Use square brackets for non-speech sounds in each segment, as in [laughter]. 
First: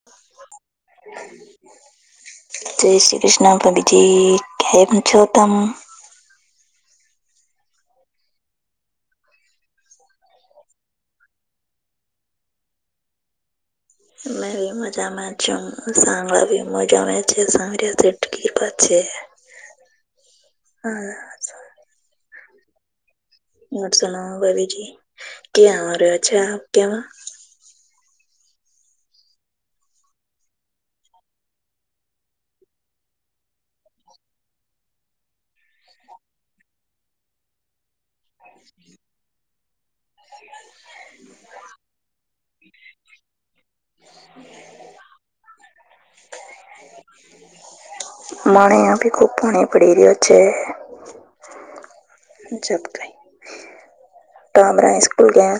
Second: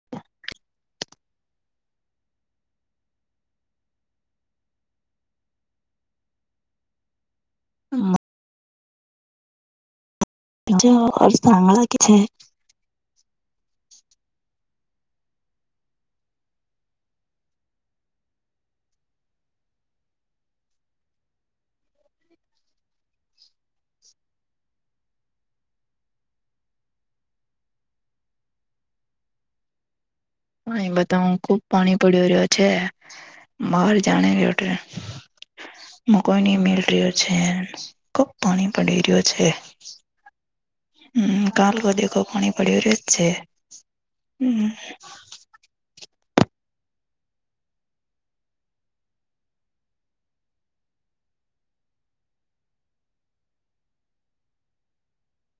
[unintelligible] [inaudible] જય શ્રી કૃષ્ણ ભક્તિ કેમ છો તમે? હા. પજ ચંગલા [inaudible] કે છે. મે ભી મજામાં છ સાંગડા ભી મજામાં છે સાંગ છે. હા. સુના ભાભીજી ક્યા્યોચ્છા [inaudible] આપ ક્યાવા [inaudible] હ બધા ખુબ પાણી પડ્યો રહ્યો છે. માર જાણે અઠે મુ કોઈ ની મેલ રહ્યો છે. ખુબ પાણી પડી રહ્યો છે. [inaudible] હમમ કાલ કો દેખો પાણી પડ્યું રહ્યું છે હમમ. [inaudible] [unintelligible] અમારે અહીંયાભી ખૂબ પાણી પડી રહ્યો છે. જ ક [unintelligible] ઈ ટામરા [inaudible] સ્કૂલ ગયા?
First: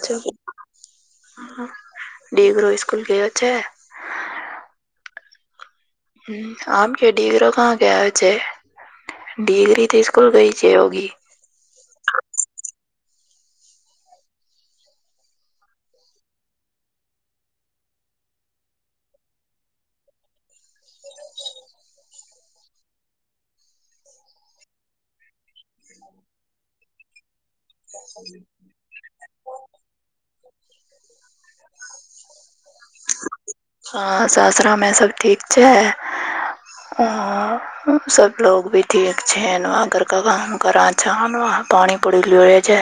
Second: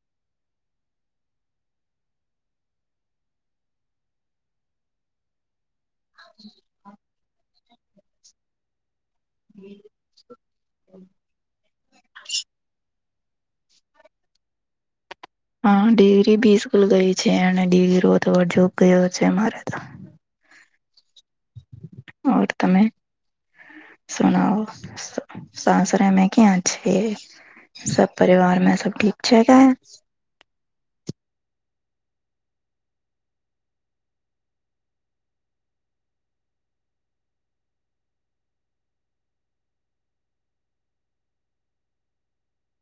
દીકરો સ્કૂલ ગયો છે? હ આમ કે દીકરી કે છે દીકરી સ્કુલ ગઈ છે. હા દીકરી બી સ્કૂલ ગઈ છે અને દીકરો તો જોબ ગયો છે મારે તો. ઓર તમે? સુનાઓ સાસરે મે ક્યાં છે? સબ પરિવાર મે સબ ઠીક છે હૈ? હા સાસરા મે સબ ઠીક છે હા. સબ લોગ ભી ઠીક છે ના ઘર કા કામ કરાજા ના પાણી પડી રહ્યું છે.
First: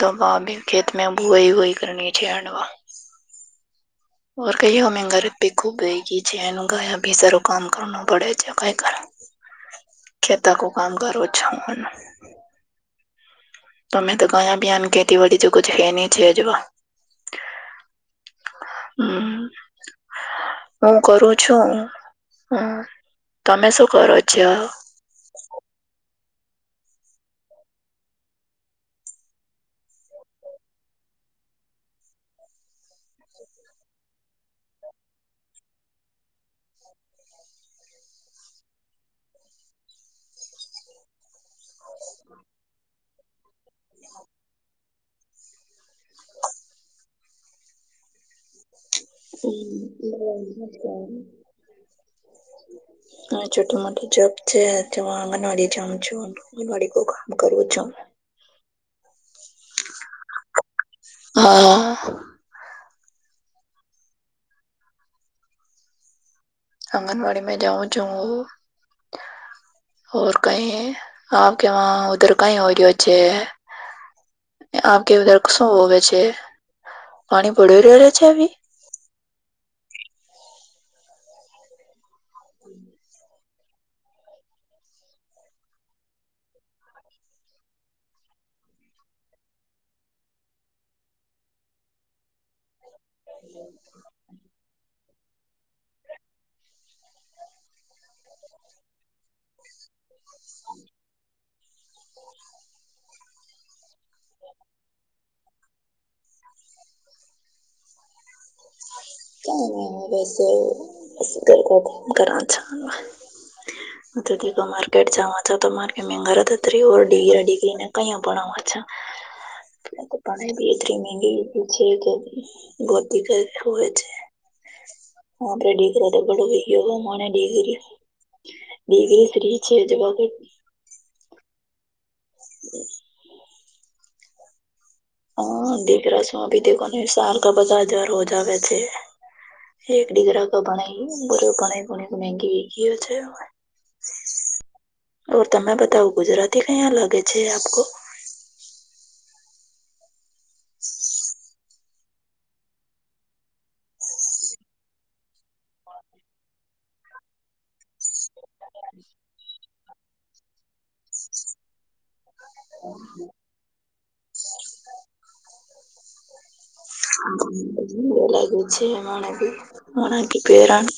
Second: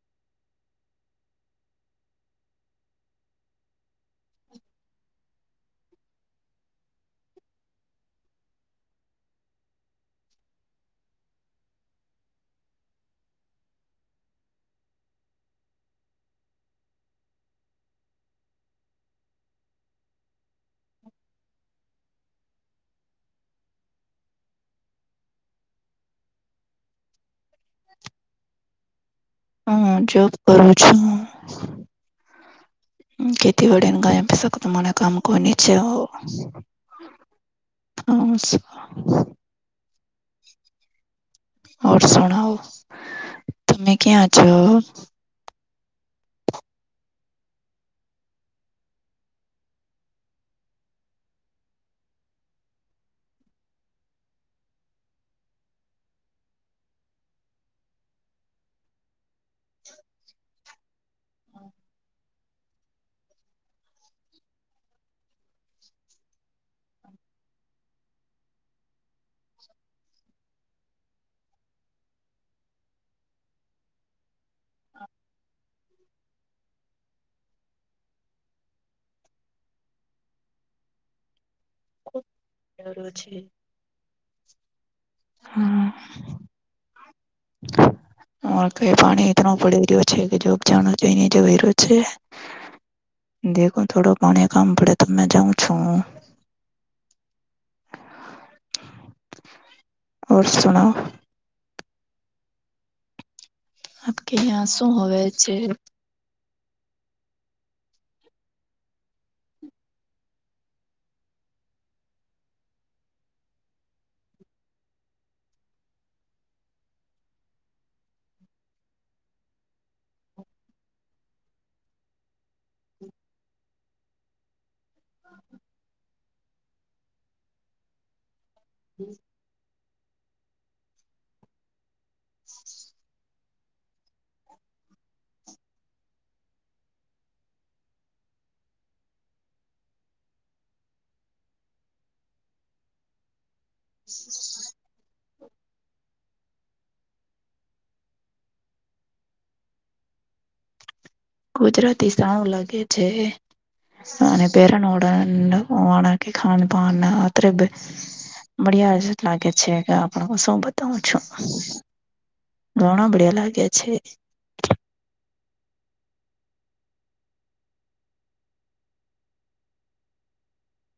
દવા બી ખેતમે બુએ વુઈ કરની છે હેડવા. ઓ કહીઓં ગરત [inaudible] ભ ખૂબ બેગી [unintelligible] છે ગાયા ભી સાર કામ કર પડે છે કઈ [inaudible] ખેતા કો કામ કરું છું હનું. તમે તો ગયા બીન ખેતીવાડી તો હેની છે જોવા હમમ. હું કરું છું. હમમ તમે શું કરો છો? [inaudible] હા જોબ કરું છો? ખેતીવાડી ને ગયા ભી શકો તો મને કામ કો છે હો. [inaudible] ઔર સુનાઓ. તમે ક્યાં છો? હમમ. [unintelligible] હા છોટી મોટી જોબ છે તે આંગણવાડી જાઉ છુ. મારે કો કામ કરવું છે. હા. આંગણવાડીમાં જાઉં છું. ઔર કય આપ કે વહા ઉધર કાય ઓયો છે? આપ કે ઉધર શું હોવે છે. પાણી ભળી રહેલા છે હવી? હમમ. આ વખતે પાણી એટલો પડી રહ્યો છે કે જો જાણ જો રહ્યો છે. દેખો થોડું પાણી કામ પડે તો મેં જાઉં છું. ઓર સુનાઓ [inaudible] ક્યાં શું હવે છે. કા બસ હવે ઘર કા કામ કરું છું હ માર્કેટ જવા છો તો માર્કેટ મે ત્રીિગ્રી ડિગ્રીને કયા ભણાવા છે એટલે તો પણ ભી એતરી મેગીધી છે કે ગતી કર હોય છે હ રેડી કર ભળવી એવ મને ડિગ્રી ડિગ્રી ફ્રી છે જોવા હમ હા દેખ રહ છું અભી દખો નને સાર કા બધા હજાર હોજા વેસે એક ડીકરા કો ભણાઈ બધુ ગને ગી ગી છે [inaudible] ઓ તમે બતાવ ગુજરાતી ક્યા લાગે છે આપકો ગુજરાતી શાવ લાગે છે અને પેરન ઉડ વાળકી ખાનપાન બરોબર મળ્યા આજે જ લાગે છે કે આપણું સોબત તો છું ઘણા બડિયા લાગ્યા છે લાગુ છે એ મને મકી પ્રેરાણ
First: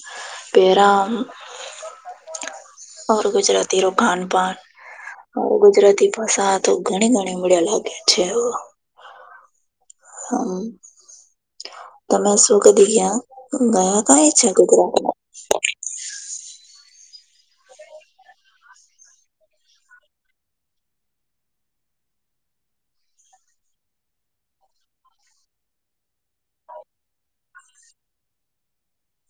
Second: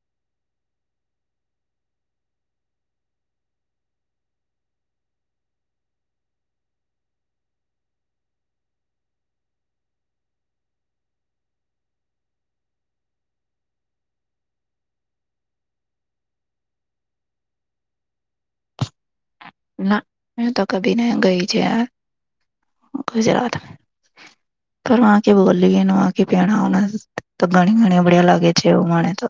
પેરાણ ઓર ગુજરાતીનુ ખાન પાણ હુ ગુજરાતી ભાષા તો ઘણી ગણી બડ્યા લાગ્યા છે હમ્મ તમે શું કહી ગયા ગયા કાઈ છેા ગુજરાતમાં ના મે તો કભી નહી ગઈ છે ગુજરાતમા પણ વા કે બોલીલીએ આ કે પહેણા તો ઘણી ઘણી બડિયા લાગે છે એવું મને તો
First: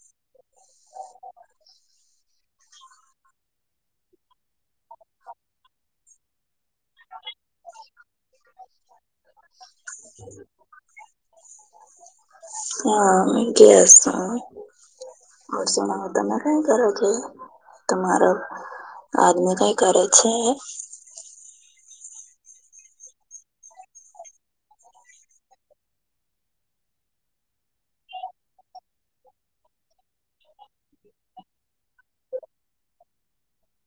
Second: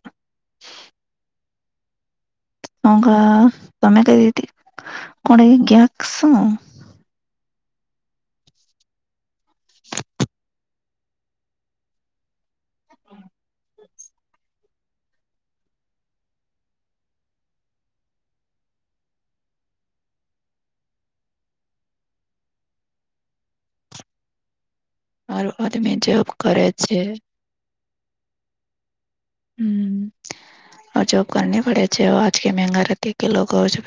[inaudible] [inaudible] હા જે અસા વર્ષોના તમે કા કરો છો તમારો આદમી કઈ કરે છે મારો આદમી જોબ કરે છે જોબ કર પડે છે આજ કે મંગા રતે કે લોક [unintelligible]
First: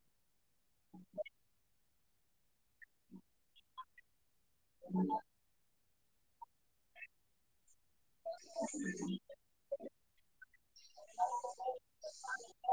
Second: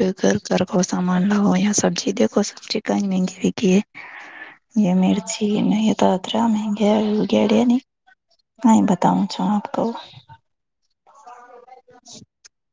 ચિકન મેિગવી કે યે મિર્ચી ન તતરા મગેડિયા ની કઈ બતાઉ છું આપકો [unintelligible]